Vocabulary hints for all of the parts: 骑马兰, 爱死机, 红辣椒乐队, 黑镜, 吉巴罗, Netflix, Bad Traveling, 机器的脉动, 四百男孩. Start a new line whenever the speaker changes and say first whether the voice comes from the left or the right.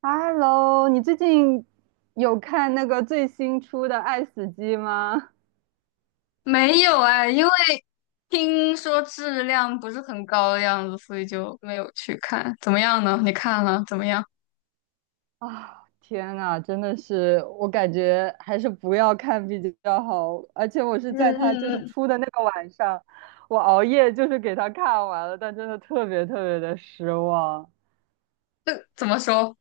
right: Hello，你最近有看那个最新出的《爱死机》吗？
left: 没有哎，因为听说质量不是很高的样子，所以就没有去看。怎么样呢？你看了怎么样？
right: 啊，天呐，真的是，我感觉还是不要看比较好。而且我是
left: 嗯
right: 在他就
left: 嗯
right: 是
left: 嗯，
right: 出的那个晚上，我熬夜就是给他看完了，但真的特别特别的失望。
left: 怎么说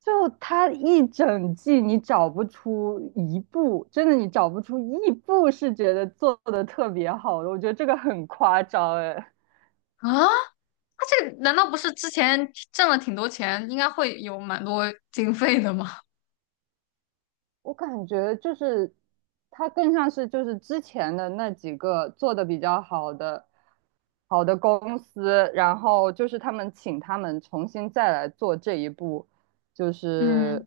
right: 就他一整季，你找不出一部，真的你找不出一部是觉得做的特别好的，我觉得这个很夸张哎。
left: 啊？他这个难道不是之前挣了挺多钱，应该会有蛮多经费的吗？
right: 我感觉就是它更像是就是之前的那几个做的比较好的好的公司，然后就是他们请他们重新再来做这一步，就
left: 嗯
right: 是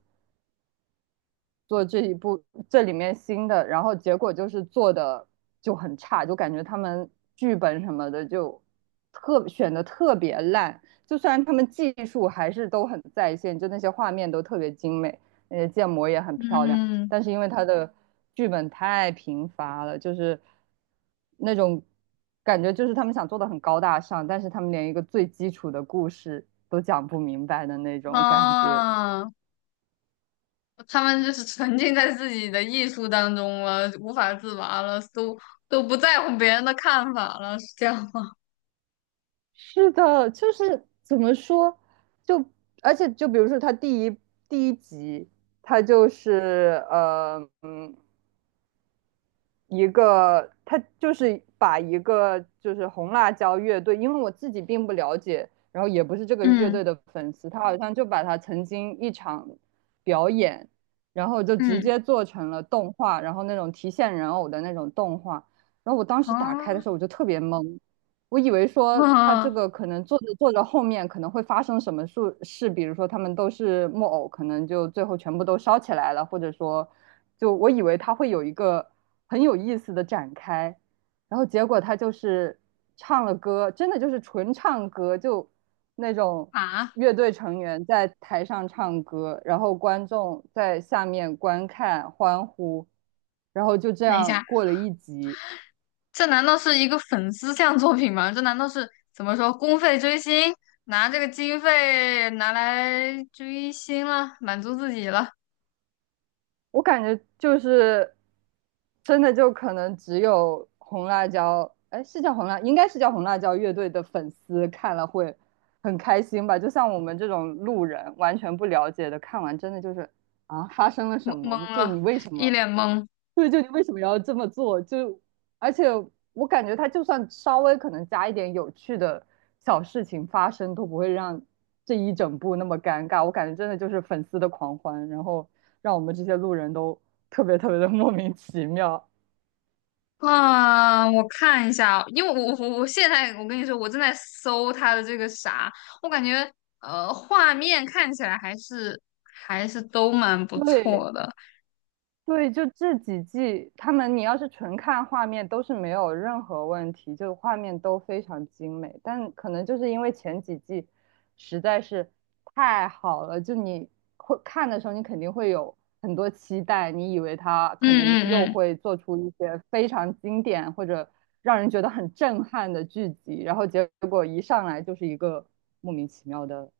right: 做这一部这里面新的，然后结果就是做的就很差，就感觉他们剧本什么的就特选的特别烂。就虽然他们技术还是都很在线，就那些画面都特别精美，那些建模也很漂亮，
left: 嗯
right: 但是因为他的剧本太贫乏了，就是那种感觉，就是他们想做的很高大上，但是他们连一个最基础的故事都讲不明白的那种感觉。
left: 啊，他们就是沉浸在自己的艺术当中了，无法自拔了，都不在乎别人的看法了，是这样吗？
right: 是的，就是怎么说，就而且就比如说他第一集，他就是一个他就是把一个就是红辣椒乐队，因为我自己并不了解，然后也不是这个乐
left: 嗯
right: 队的粉丝，他好像就把他曾经一场表演，然后就直
left: 嗯
right: 接做成了动画，然后那种提线人偶的那种动画，然后我当时打开的
left: 啊
right: 时候我就特别懵，我以为说他这
left: 啊
right: 个可能做着做着后面可能会发生什么事，比如说他们都是木偶，可能就最后全部都烧起来了，或者说，就我以为他会有一个很有意思的展开，然后结果他就是唱了歌，真的就是纯唱歌，就那种
left: 啊！
right: 乐队成员在台上唱歌，然后观众在下面观看欢呼，然后就这
left: 等一
right: 样
left: 下，
right: 过了一集。
left: 这难道是一个粉丝向作品吗？这难道是怎么说公费追星，拿这个经费拿来追星了，满足自己了？
right: 我感觉就是真的就可能只有红辣椒，哎，是叫红辣，应该是叫红辣椒乐队的粉丝看了会很开心吧。就像我们这种路人完全不了解的，看完真的就是啊，发生了
left: 懵
right: 什么？
left: 懵
right: 就你
left: 了，
right: 为什
left: 一
right: 么
left: 脸懵
right: 对，就你为什么要这么做？就而且我感觉他就算稍微可能加一点有趣的小事情发生，都不会让这一整部那么尴尬。我感觉真的就是粉丝的狂欢，然后让我们这些路人都特别特别的莫名其妙。
left: 啊！我看一下，因为我现在我跟你说，我正在搜他的这个啥，我感觉画面看起来还是都蛮不
right: 对，
left: 错的。
right: 对，就这几季，他们你要是纯看画面都是没有任何问题，就画面都非常精美。但可能就是因为前几季实在是太好了，就你会看的时候，你肯定会有很多期待，你以为他可
left: 嗯
right: 能又
left: 嗯嗯。
right: 会做出一些非常经典或者让人觉得很震撼的剧集，然后结果一上来就是一个莫名其妙的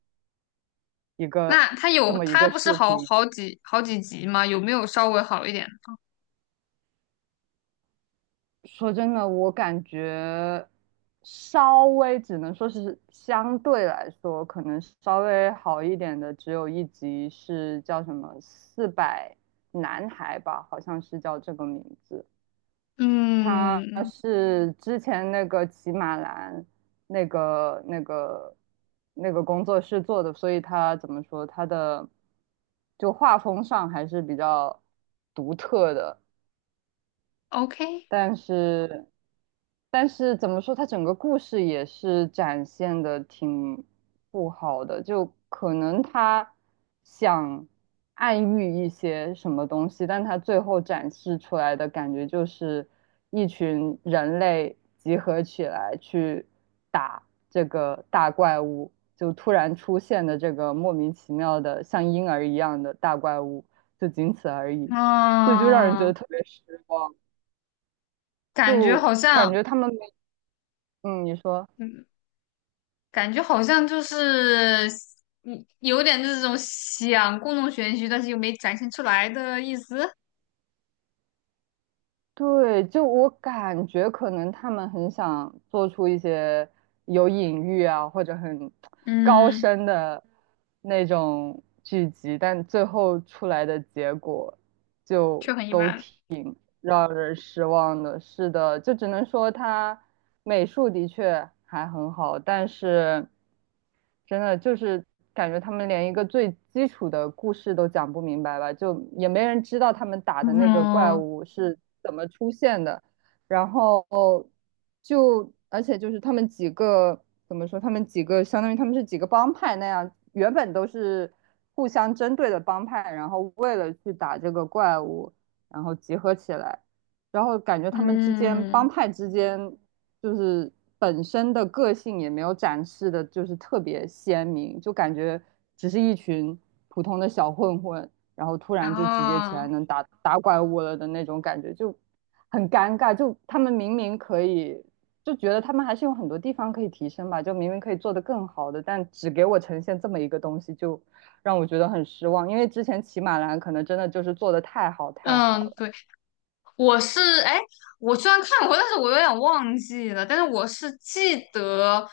right: 一个
left: 那他
right: 这
left: 有
right: 么一
left: 他
right: 个
left: 不
right: 视
left: 是好
right: 频。
left: 好几好几集吗？有没有稍微好一点？
right: 说真的，我感觉稍微只能说是相对来说，可能稍微好一点的，只有一集是叫什么《四百男孩》吧，好像是叫这个名字。他
left: 嗯
right: 是之前那个骑马兰那个那个那个工作室做的，所以他怎么说他的就画风上还是比较独特的。
left: ，OK。
right: 但是，但是怎么说，它整个故事也是展现的挺不好的，就可能他想暗喻一些什么东西，但他最后展示出来的感觉就是一群人类集合起来去打这个大怪物，就突然出现的这个莫名其妙的像婴儿一样的大怪物，就仅此而已，所以就让人觉
left: 啊，
right: 得特别失望。
left: 感觉
right: 就
left: 好
right: 感
left: 像，
right: 觉他们没嗯，你说，
left: 嗯，感觉好像就是，嗯，有点这种想故弄玄虚，但是又没展现出来的意思，
right: 对，就我感觉可能他们很想做出一些有隐喻啊，或者很高
left: 嗯，
right: 深的那种剧集，但最后出来的结果
left: 却
right: 就
left: 很一
right: 都
left: 般，
right: 挺让人失望的。是的，就只能说他美术的确还很好，但是。真的就是感觉他们连一个最基础的故事都讲不明白吧，就也没人知道他们打的那个怪
left: 嗯
right: 物是怎么出现的，然后就而且就是他们几个怎么说，他们几个相当于他们是几个帮派那样，原本都是互相针对的帮派，然后为了去打这个怪物，然后集合起来。然后感觉他们之间帮
left: 嗯，
right: 派之间就是本身的个性也没有展示的，就是特别鲜明，就感觉只是一群普通的小混混，然后突
left: 然
right: 然就集结起
left: 后，
right: 来能打怪物了的那种感觉，就很尴尬。就他们明明可以，就觉得他们还是有很多地方可以提升吧，就明明可以做得更好的，但只给我呈现这么一个东西，就让我觉得很失望。因为之前骑马兰可能真的就是做的太好太好
left: 嗯，
right: 了。
left: 对。我是哎，我虽然看过，但是我有点忘记了。但是我是记得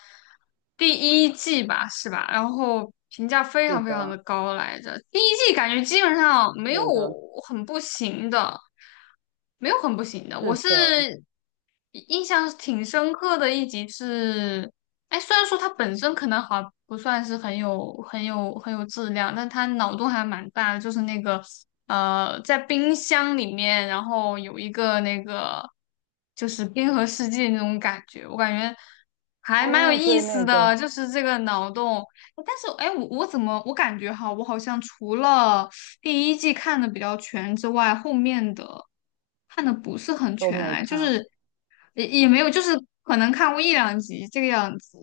left: 第一季吧，是吧？然后评价非
right: 是
left: 常非常的
right: 的，
left: 高来着。第一季感觉基本上没有
right: 是的，
left: 很不行的，没有很不行的。我
right: 是
left: 是
right: 的。
left: 印象挺深刻的一集是，哎，虽然说它本身可能好像不算是很有质量，但它脑洞还蛮大的，就是那个，在冰箱里面，然后有一个那个就是冰河世纪那种感觉，我感觉还蛮有
right: 哦，
left: 意
right: 对，
left: 思
right: 那个。
left: 的，就是这个脑洞。哎但是哎，我怎么我感觉哈，我好像除了第一季看的比较全之外，后面的看的不是很
right: 都
left: 全
right: 没
left: 哎，就
right: 看。
left: 是也没有，就是可能看过一两集这个样子。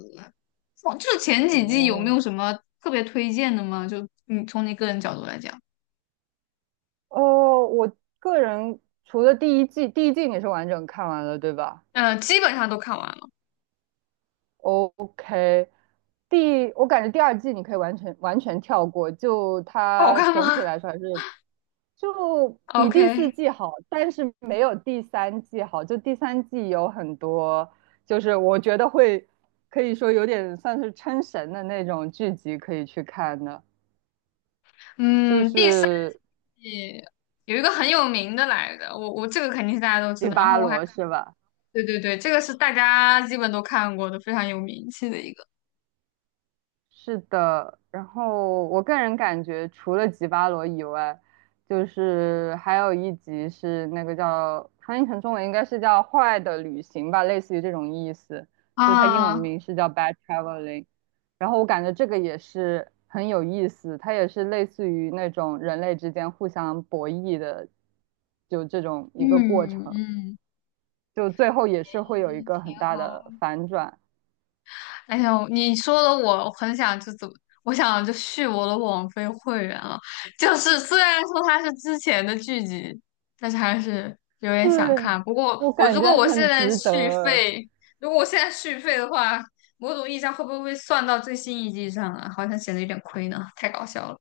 left: 哦就是前几季有没
right: 哦，
left: 有什么特别推荐的吗？就你从你个人角度来讲，
right: 哦，我个人除了第一季，第一季你是完整看完了，对吧
left: 嗯、基本上都看完了。
right: ？OK，第，我感觉第二季你可以完全完全跳过，就
left: 好
right: 它
left: 看
right: 总体
left: 吗
right: 来说还是就 比第四
left: ？OK。
right: 季好，但是没有第三季好。就第三季有很多，就是我觉得会可以说有点算是撑神的那种剧集可以去看的，就
left: 嗯，第四
right: 是
left: 季有一个很有名的来的，我这个肯定是大家都知
right: 《吉
left: 道，然
right: 巴
left: 后我还
right: 罗》是吧？
left: 对对对，这个是大家基本都看过的，非常有名气的一个。
right: 是的，然后我个人感觉，除了吉巴罗以外，就是还有一集是那个叫翻译成中文应该是叫《坏的旅行》吧，类似于这种意思，就它英文
left: 啊，
right: 名是叫《Bad Traveling》。然后我感觉这个也是很有意思，它也是类似于那种人类之间互相博弈的，就这种一个过
left: 嗯
right: 程，
left: 嗯，
right: 就最后也
left: 哎
right: 是会有一个
left: 挺
right: 很大
left: 好。
right: 的反转。
left: 哎呦，你说的我很想就怎么，我想就续我的网飞会员了。就是虽然说它是之前的剧集，但是还是有点
right: 对，
left: 想看。不过
right: 我
left: 我
right: 感
left: 如果
right: 觉
left: 我现
right: 很
left: 在
right: 值
left: 续
right: 得。
left: 费，如果我现在续费的话，某种意义上会不会算到最新一季上啊？好像显得有点亏呢，太搞笑了，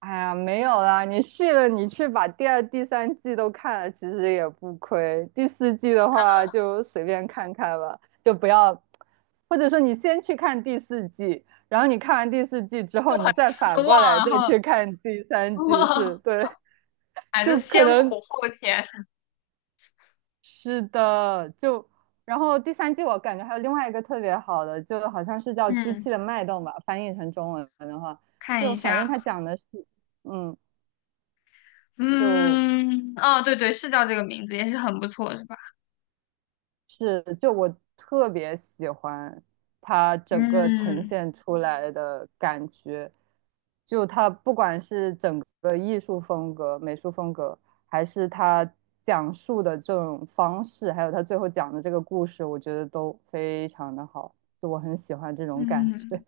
right: 哎呀，没有啦，你续了，你去把第二、第三季都看了，其实也不亏。第四季的话就随便看看吧，就不要，或者说你先去看第四季，然后你看完第四季之
left: 就
right: 后，
left: 很
right: 你再
left: 失
right: 反过
left: 望。
right: 来
left: 然
right: 再
left: 后，
right: 去看第三季，是，对，
left: 哎，就
right: 就可
left: 先
right: 能
left: 苦后甜，
right: 是的，就然后第三季我感觉还有另外一个特别好的，就好像是叫《机
left: 嗯，
right: 器的脉动》吧，翻译成中文的话，
left: 看
right: 就
left: 一
right: 反正
left: 下。
right: 它讲的是，嗯。就
left: 嗯，哦，对对，是叫这个名字，也是很不错，是吧？
right: 是，就我特别喜欢他整个呈
left: 嗯
right: 现出来的感觉，就他不管是整个艺术风格、美术风格，还是他讲述的这种方式，还有他最后讲的这个故事，我觉得都非常的好，就我很喜欢这种感觉。
left: 嗯，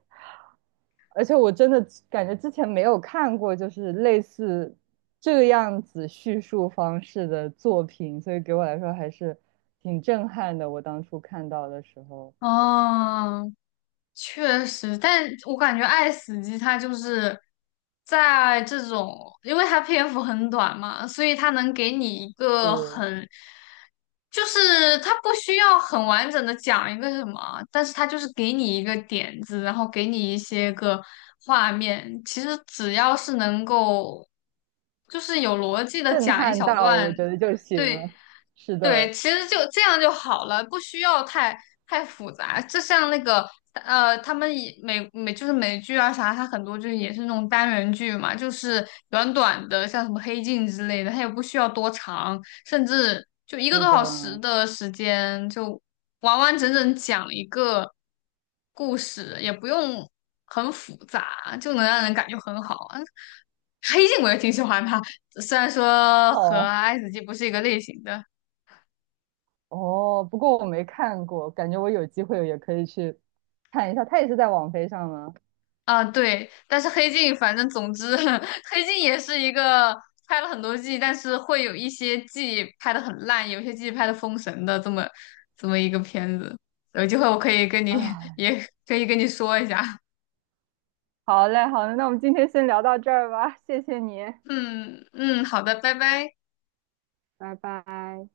right: 而且我真的感觉之前没有看过，就是类似这个样子叙述方式的作品，所以给我来说还是挺震撼的。我当初看到的时候
left: 哦，确实，但我感觉《爱死机》它就是在这种，因为它篇幅很短嘛，所以它能给你一个
right: 是
left: 很，就是它不需要很完整的讲一个什么，但是它就是给你一个点子，然后给你一些个画面。其实只要是能够，就是有逻辑的
right: 震
left: 讲一
right: 撼
left: 小
right: 到，
left: 段，
right: 我觉得就行
left: 对。
right: 了。是
left: 对，
right: 的，
left: 其实就这样就好了，不需要太复杂。就像那个，他们以美就是美剧啊啥，它很多就是也是那种单元剧嘛，就是短短的，像什么《黑镜》之类的，它也不需要多长，甚至就一个
right: 是
left: 多
right: 的，
left: 小时的时间，就完完整整讲一个故事，也不用很复杂，就能让人感觉很好啊。黑镜我也挺喜欢它，虽然说
right: 哦
left: 和
right: 啊
left: 爱死机不是一个类型的。
right: 哦，不过我没看过，感觉我有机会也可以去看一下。它也是在网飞上吗？
left: 啊，对，但是黑镜，反正总之，黑镜也是一个拍了很多季，但是会有一些季拍的很烂，有些季拍的封神的这么一个片子。有机会我可以跟你
right: 唉，
left: 也可以跟你说一下。
right: 好嘞，那我们今天先聊到这儿吧，谢谢你，
left: 嗯嗯，好的，拜拜。
right: 拜拜。